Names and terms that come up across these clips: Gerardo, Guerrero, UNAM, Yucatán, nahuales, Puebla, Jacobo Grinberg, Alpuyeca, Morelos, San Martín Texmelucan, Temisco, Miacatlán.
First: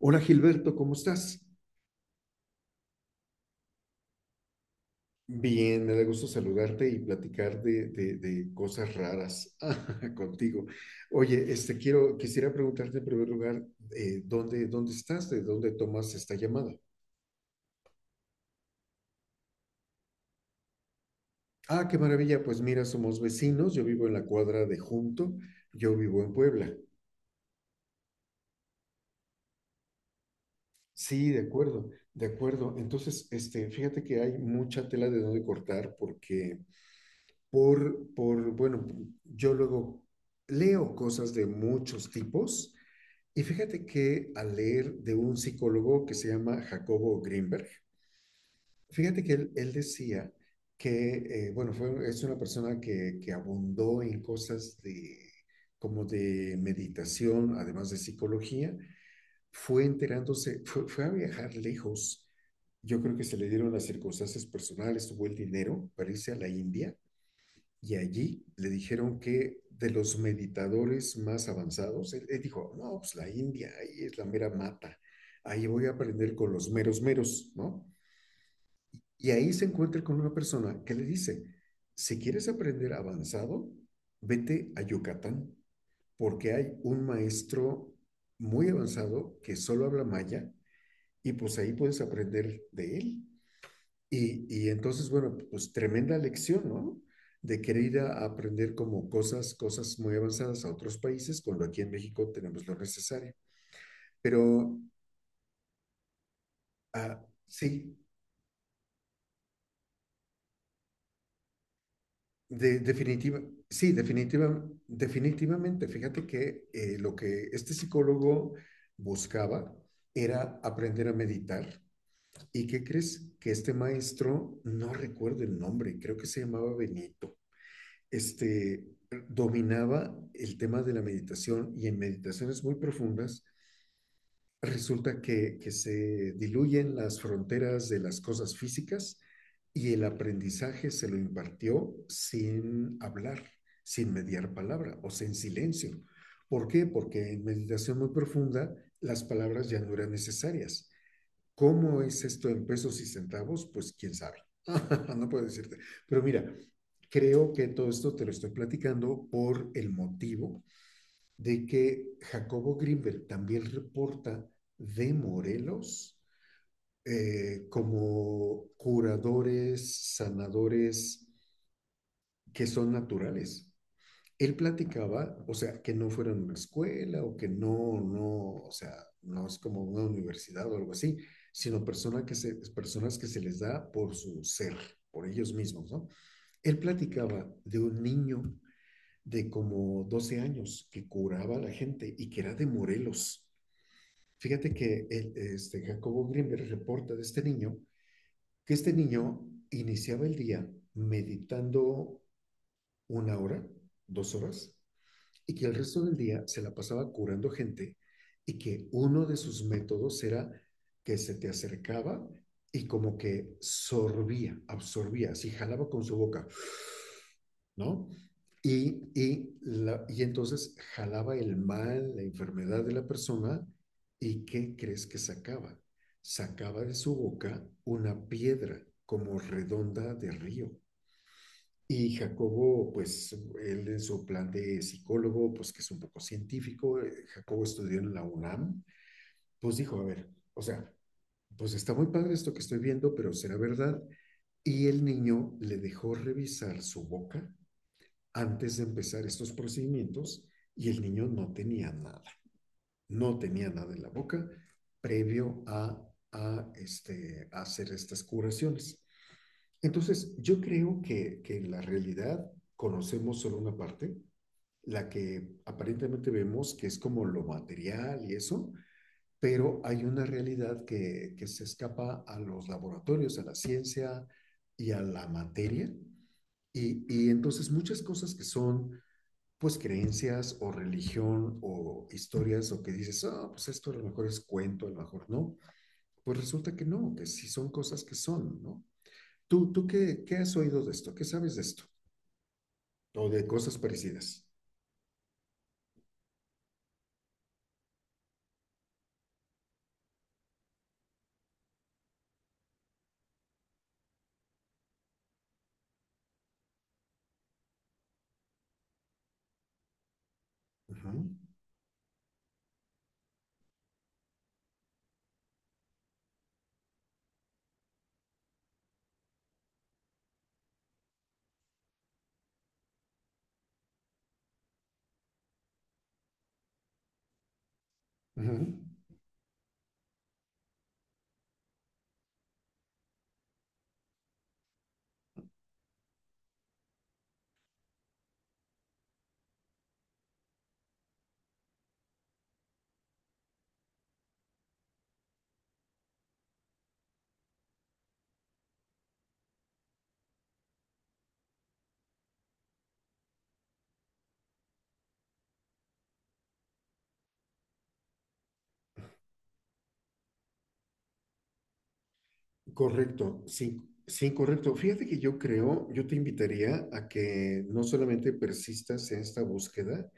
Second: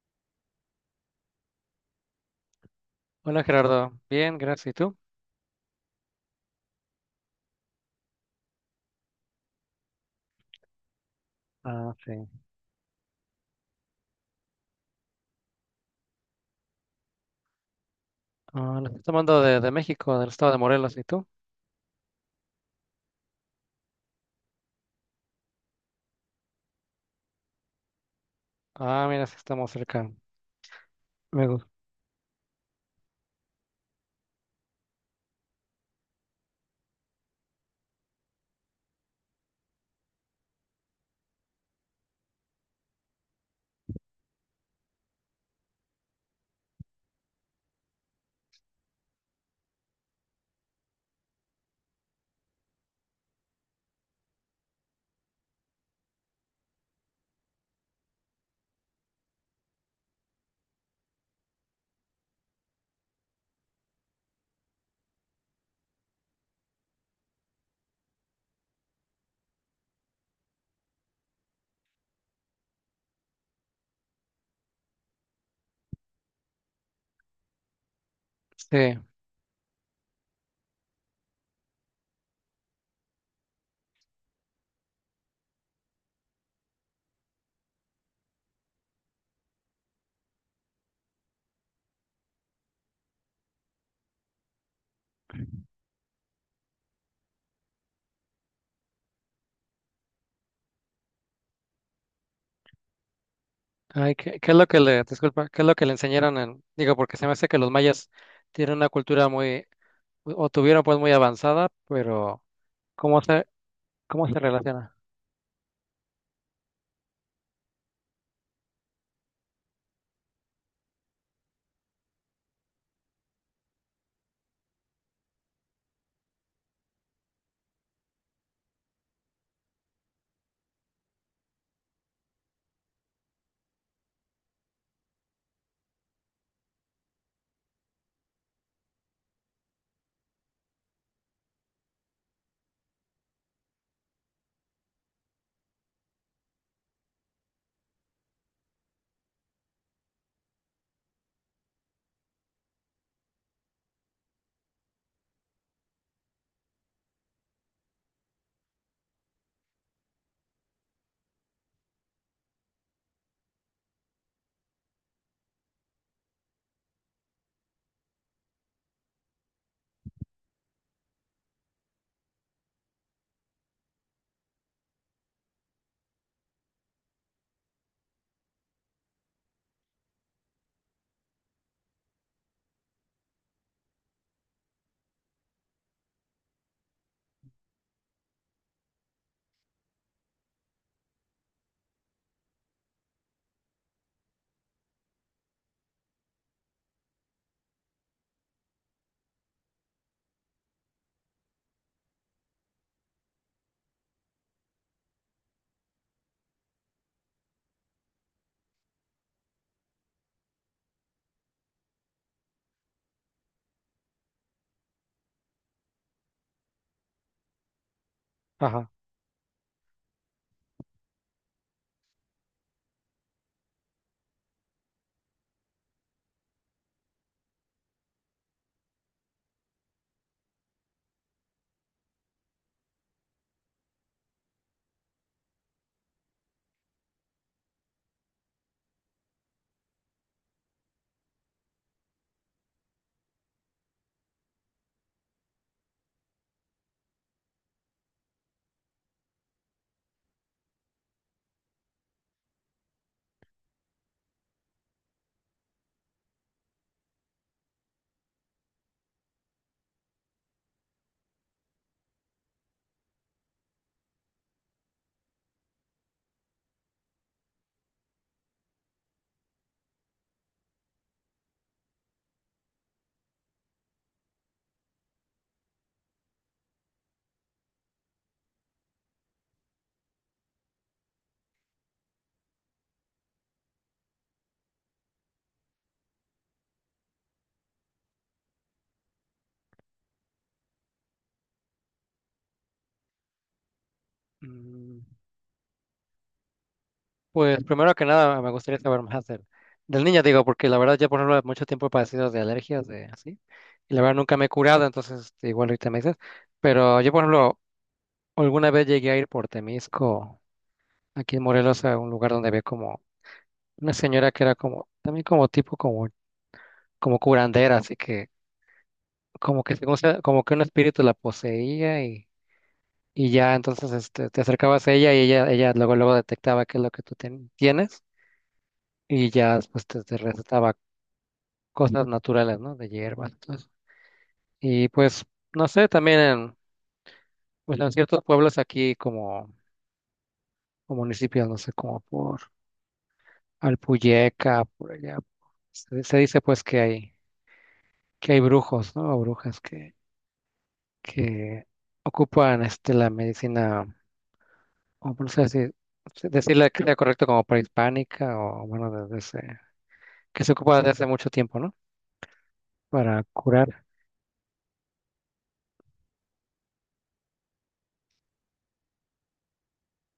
Hola Gilberto, ¿cómo estás? Hola Gerardo, bien, gracias. ¿Y tú? Bien, me da gusto saludarte y platicar de cosas raras contigo. Oye, Ah, quiero, sí. quisiera preguntarte en primer lugar, ¿dónde estás? ¿De dónde tomas esta llamada? Ah, lo estoy tomando de México, del estado de Morelos. ¿Y tú? Ah, qué maravilla. Pues mira, somos vecinos. Yo vivo en la cuadra de Junto. Yo vivo en Puebla. Ah, mira, sí estamos cerca. Sí, de Me gusta. acuerdo, de acuerdo. Entonces, fíjate que hay mucha tela de dónde cortar porque bueno, yo luego leo cosas de muchos tipos y fíjate que al leer de un psicólogo que se llama Jacobo Greenberg, fíjate que él decía que, bueno, es una persona que abundó en cosas de, como de meditación, además de psicología, fue a viajar lejos. Yo creo que se le dieron las circunstancias personales, tuvo el dinero para irse a la India y allí le dijeron que de los meditadores más avanzados, él dijo, no, pues la India, ahí es la mera mata, ahí voy a aprender con los meros meros, ¿no? Sí. Y ahí se encuentra con una persona que le dice, si quieres aprender avanzado, vete a Yucatán, porque hay un maestro muy avanzado que solo habla maya y pues ahí puedes aprender de él. Y entonces, bueno, pues tremenda lección, ¿no? De querer ir a aprender como cosas muy avanzadas a otros países, cuando aquí en México tenemos lo necesario. Ay, ¿qué es lo que Pero le, disculpa, ¿qué es lo que le enseñaron en, digo, porque ah, se me hace que los sí, mayas tienen una cultura muy, o tuvieron pues muy avanzada, pero ¿cómo definitiva, se, sí, cómo se definitiva, relaciona? definitivamente. Fíjate que lo que este psicólogo buscaba era aprender a meditar. ¿Y qué crees? Que este maestro, no recuerdo el nombre, creo que se llamaba Benito este, dominaba el tema de la meditación y en meditaciones muy profundas resulta que se diluyen las fronteras de las cosas físicas y el aprendizaje se lo impartió sin hablar, sin mediar palabra o sin silencio. ¿Por qué? Porque en meditación muy profunda las palabras ya no eran necesarias. ¿Cómo es esto en pesos y centavos? Pues quién sabe. No puedo decirte. Pero mira, creo que todo esto te lo estoy platicando por el motivo de que Jacobo Grinberg también reporta de Morelos como curadores, sanadores que son naturales. Él platicaba, o sea, que no fuera en una escuela o que o sea, no es como una universidad o algo así, sino personas que se les da por su ser, por ellos mismos, ¿no? Él platicaba de un niño de como 12 años que curaba a la gente y que era de Morelos. Fíjate que Jacobo Greenberg reporta de este niño que este niño iniciaba el día meditando 1 hora, 2 horas, y que el resto del día se la pasaba curando gente y que uno de sus métodos era que se te acercaba y como que sorbía, absorbía, así jalaba con su boca, ¿no? Ajá. Y entonces jalaba el mal, la enfermedad de la persona, y ¿qué crees que sacaba? Sacaba de su boca una piedra como redonda de río. Y Jacobo, pues él en su plan de psicólogo, pues que es un poco científico, Jacobo estudió en la UNAM, pues dijo, a ver, o sea, pues está muy padre esto que estoy viendo, pero será verdad. Y el niño le dejó revisar su boca antes de empezar estos procedimientos y el niño no tenía nada, no tenía nada en la boca previo a hacer estas curaciones. Entonces, yo creo que en la realidad conocemos solo una parte, la que aparentemente vemos que es como lo material y eso, pero hay una realidad que se escapa a los laboratorios, a la ciencia y a la materia. Y entonces muchas cosas que son pues creencias o religión o historias o que dices, ah, oh, pues esto a lo mejor es cuento, a lo mejor no, pues resulta que no, que sí son cosas que son, ¿no? Qué has oído de esto? ¿Qué sabes de esto? O de cosas parecidas. Mm. Pues primero que nada me gustaría saber más del niño, digo, porque la verdad ya por ejemplo mucho tiempo he padecido de alergias, de así, y la verdad nunca me he curado, entonces igual ahorita me dices, pero yo por ejemplo alguna vez llegué a ir por Temisco, Ujú, aquí en Morelos, a un lugar donde había como una señora que era como, también como tipo como, como curandera, así que como que un espíritu la poseía y ya entonces te acercabas a ella y ella luego luego detectaba qué es lo que tienes ujú. y ya después te recetaba cosas naturales, ¿no? De hierbas. Entonces. Y pues, no sé, también pues, en ciertos pueblos aquí como, como municipios, no sé, como por Alpuyeca, por allá, se dice pues que hay brujos, ¿no? O brujas que ocupan la medicina, o no sé si decirle que sea correcto como prehispánica o bueno, desde ese, que se ocupa desde hace mucho tiempo, ¿no? Para Correcto, sí, curar. sí, correcto. Fíjate que yo creo, yo te invitaría a que no solamente persistas en esta búsqueda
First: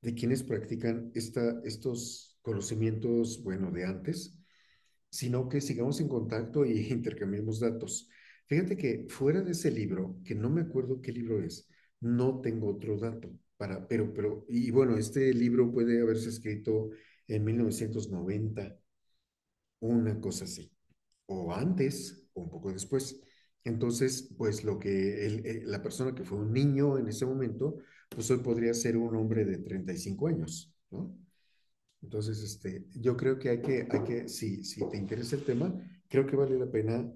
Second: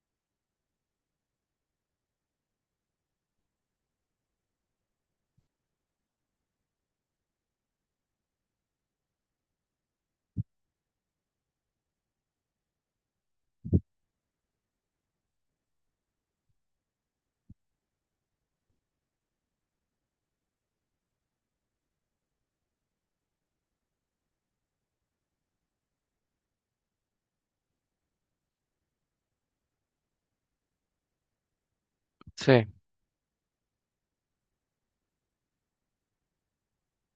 de quienes practican estos conocimientos, bueno, de antes, sino que sigamos en contacto y intercambiemos datos. Fíjate que fuera de ese libro, que no me acuerdo qué libro es, no tengo otro dato para, bueno, este libro puede haberse escrito en 1990, una cosa así, o antes, o un poco después. Entonces, pues lo que la persona que fue un niño en ese momento, pues hoy podría ser un hombre de 35 años, ¿no? Entonces, Sí, yo creo que hay que, hay que si, si te interesa el tema, creo que vale la pena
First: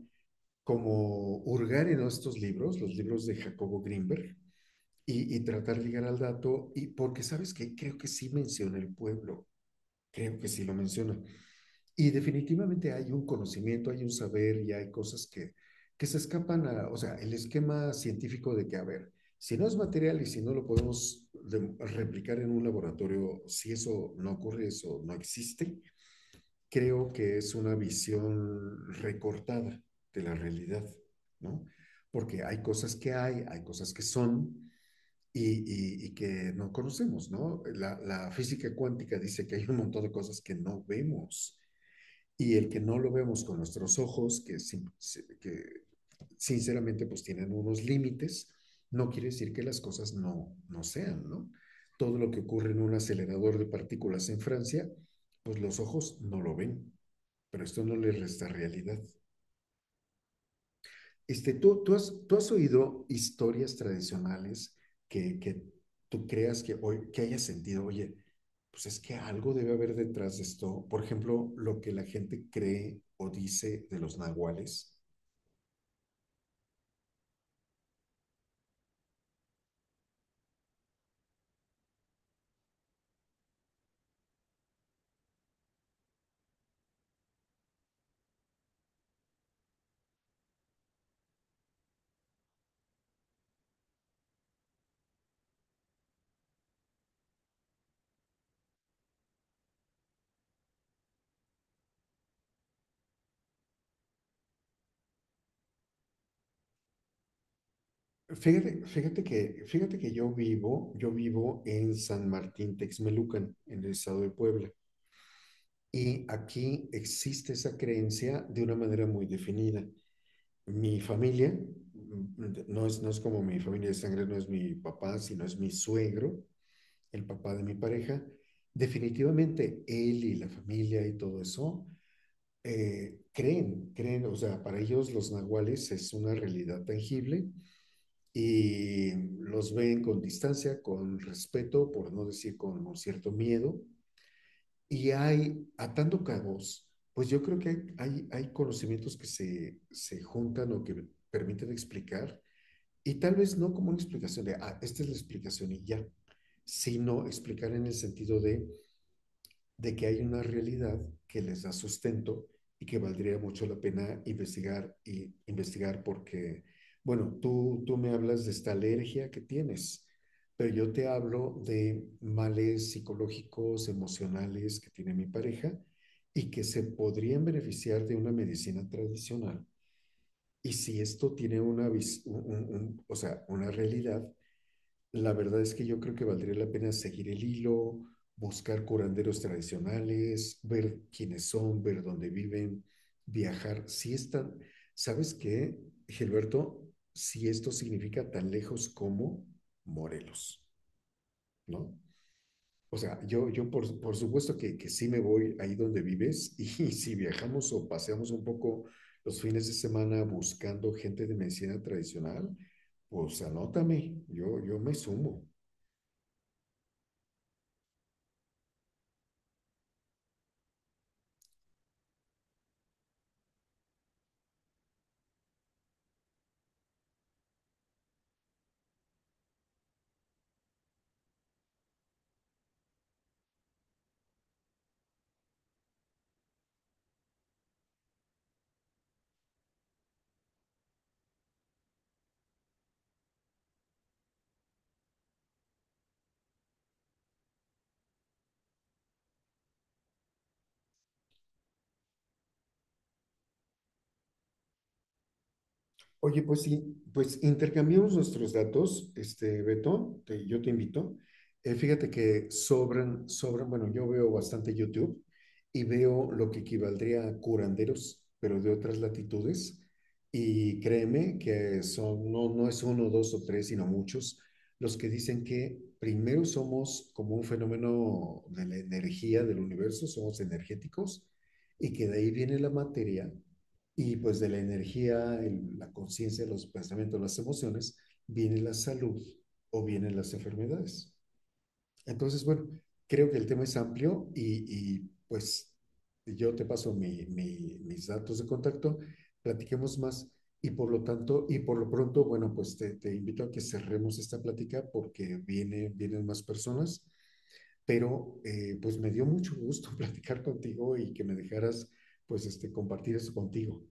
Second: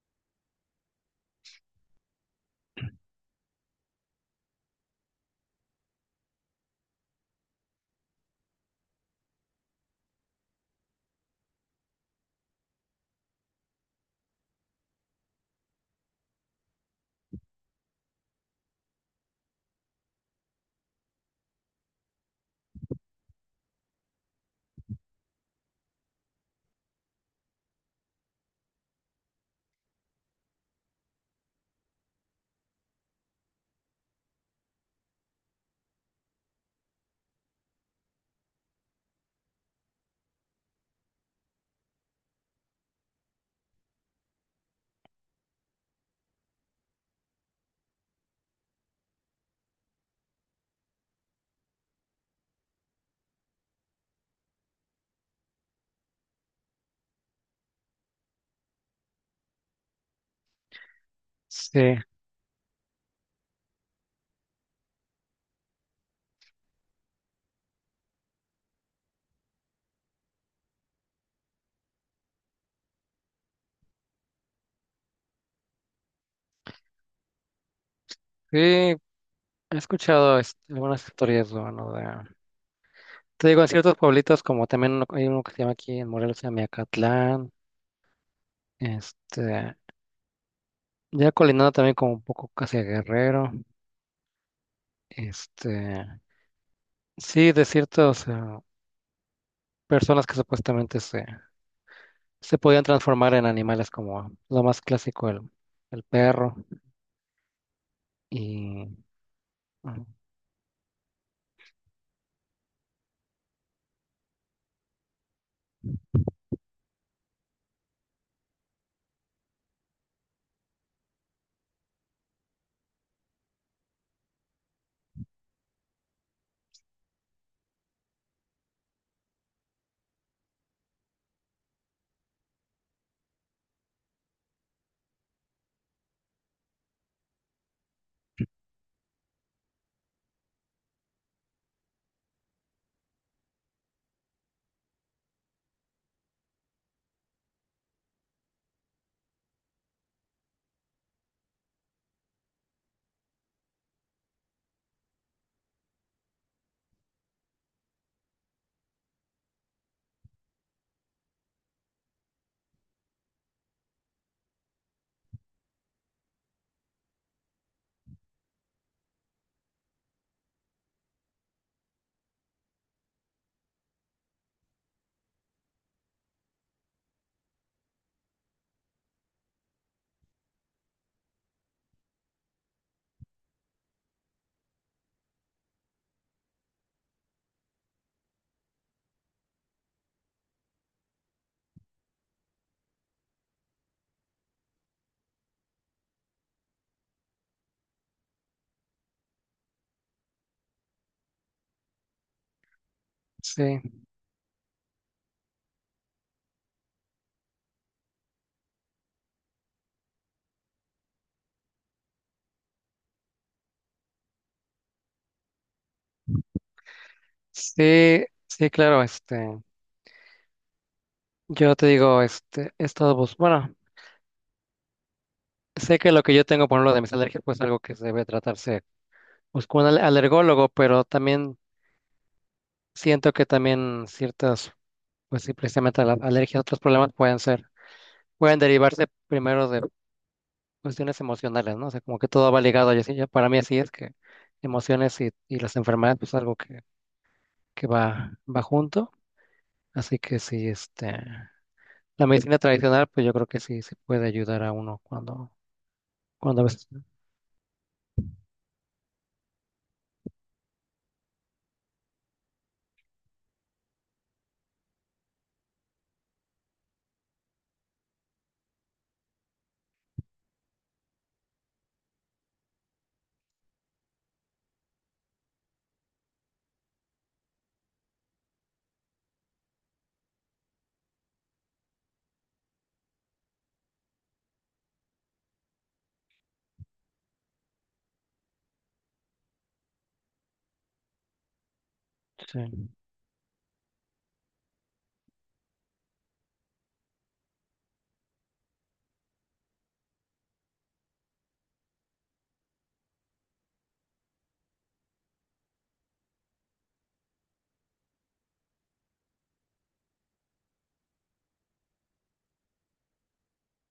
como hurgar en estos libros, los libros de Jacobo Grinberg y tratar de llegar al dato, y porque sabes que creo que sí menciona el pueblo, creo que sí lo menciona. Y definitivamente hay un conocimiento, hay un saber y hay cosas que se escapan a, o sea, el esquema científico de que, a ver, si no es material y si no lo podemos replicar en un laboratorio, si eso no ocurre, eso no existe, creo que es una visión recortada de la realidad, ¿no? Porque hay hay cosas que son y que no conocemos, ¿no? Física cuántica dice que hay un montón de cosas que no vemos y el que no lo vemos con nuestros ojos, que sinceramente, pues tienen unos límites. No quiere decir que las cosas no sean, ¿no? Todo lo que ocurre en un acelerador de partículas en Francia, pues los ojos no lo ven, pero esto no les resta realidad. Este, ¿tú, tú, sí, has, ¿Tú has oído historias tradicionales que tú creas hoy, que hayas sentido, oye, pues es que algo debe haber detrás de esto? Por ejemplo, lo que la gente cree o dice de los nahuales. sí, he escuchado algunas historias, bueno, de... Te digo, en ciertos pueblitos, como también hay uno que se llama aquí en Morelos, se llama Miacatlán, este, ya colinado también como un poco casi a Guerrero, este, sí, de ciertas personas que supuestamente se podían transformar en animales como lo más clásico, el perro, Fíjate, y fíjate mm, que yo vivo en San Martín Texmelucan, en el estado de Puebla, y aquí existe esa creencia de una manera muy definida. Mi familia, no es como mi familia de sangre, no es mi papá, sino es mi suegro, el papá de mi pareja. Definitivamente él y la familia y todo eso creen, o sea, para ellos los nahuales es una realidad tangible y los ven con distancia, con respeto, por no decir con un cierto miedo. Atando cabos, pues yo creo que hay conocimientos se juntan o que permiten explicar, y tal vez no como una explicación de, ah, esta es la explicación y ya, sino explicar en el sentido de que hay una realidad que les da sustento y que valdría mucho la pena investigar y investigar porque, bueno, tú me hablas de esta alergia que tienes, pero yo te hablo de males psicológicos, emocionales que tiene mi pareja y que se podrían beneficiar de una medicina tradicional. Y si esto tiene una, vis- un- o sea, una realidad, la verdad es que yo creo que valdría la pena seguir el hilo, buscar curanderos tradicionales, ver quiénes son, ver dónde viven, viajar. Si están, ¿sabes qué, Gilberto? Si esto significa tan lejos como Morelos, ¿no? O sea, yo sí, por supuesto que sí me voy ahí donde vives y, si viajamos o paseamos un poco los fines de semana buscando gente de medicina tradicional, pues anótame, yo me sumo. sí, sí, claro, yo te digo, he estado, bueno, sé que lo que yo tengo, por lo de mis alergias, pues algo que debe tratarse. Busco un alergólogo, pero también siento que también pues sí, precisamente la alergia, otros problemas pueden ser, pueden derivarse primero de cuestiones emocionales, ¿no? O sea, como que todo va ligado, para mí así es que emociones y las enfermedades, pues algo que va junto, así que sí, la medicina tradicional, pues yo creo que sí, sí puede ayudar a uno cuando, Oye, cuando pues a veces, sí, pues intercambiamos nuestros datos, Beto, yo te invito. Fíjate que sobran, bueno, yo veo bastante YouTube y veo lo que equivaldría a curanderos, pero de otras latitudes. Y créeme que son, no, no es uno, dos o tres, sino muchos, los que dicen que primero somos como un fenómeno de la energía del universo, somos energéticos, y que de ahí viene la materia y pues de la energía, la conciencia, los pensamientos, las emociones, viene la salud o vienen las enfermedades. Entonces, bueno, sí. creo que el tema es amplio pues yo te paso mis datos de contacto, platiquemos más y por lo tanto, y por lo pronto, bueno, pues te invito a que cerremos esta plática porque vienen más personas, pero pues me dio mucho gusto platicar contigo y que me dejaras pues compartir eso contigo.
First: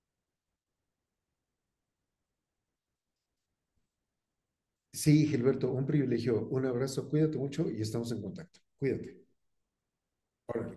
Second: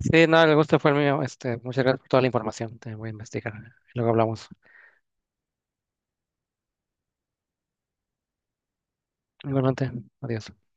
Sí, no, el gusto fue el mío, muchas gracias por toda la información, te voy a investigar, luego hablamos. Sí, Gilberto, un privilegio. Un abrazo, cuídate mucho y estamos en contacto. Cuídate. Igualmente, adiós. Órale.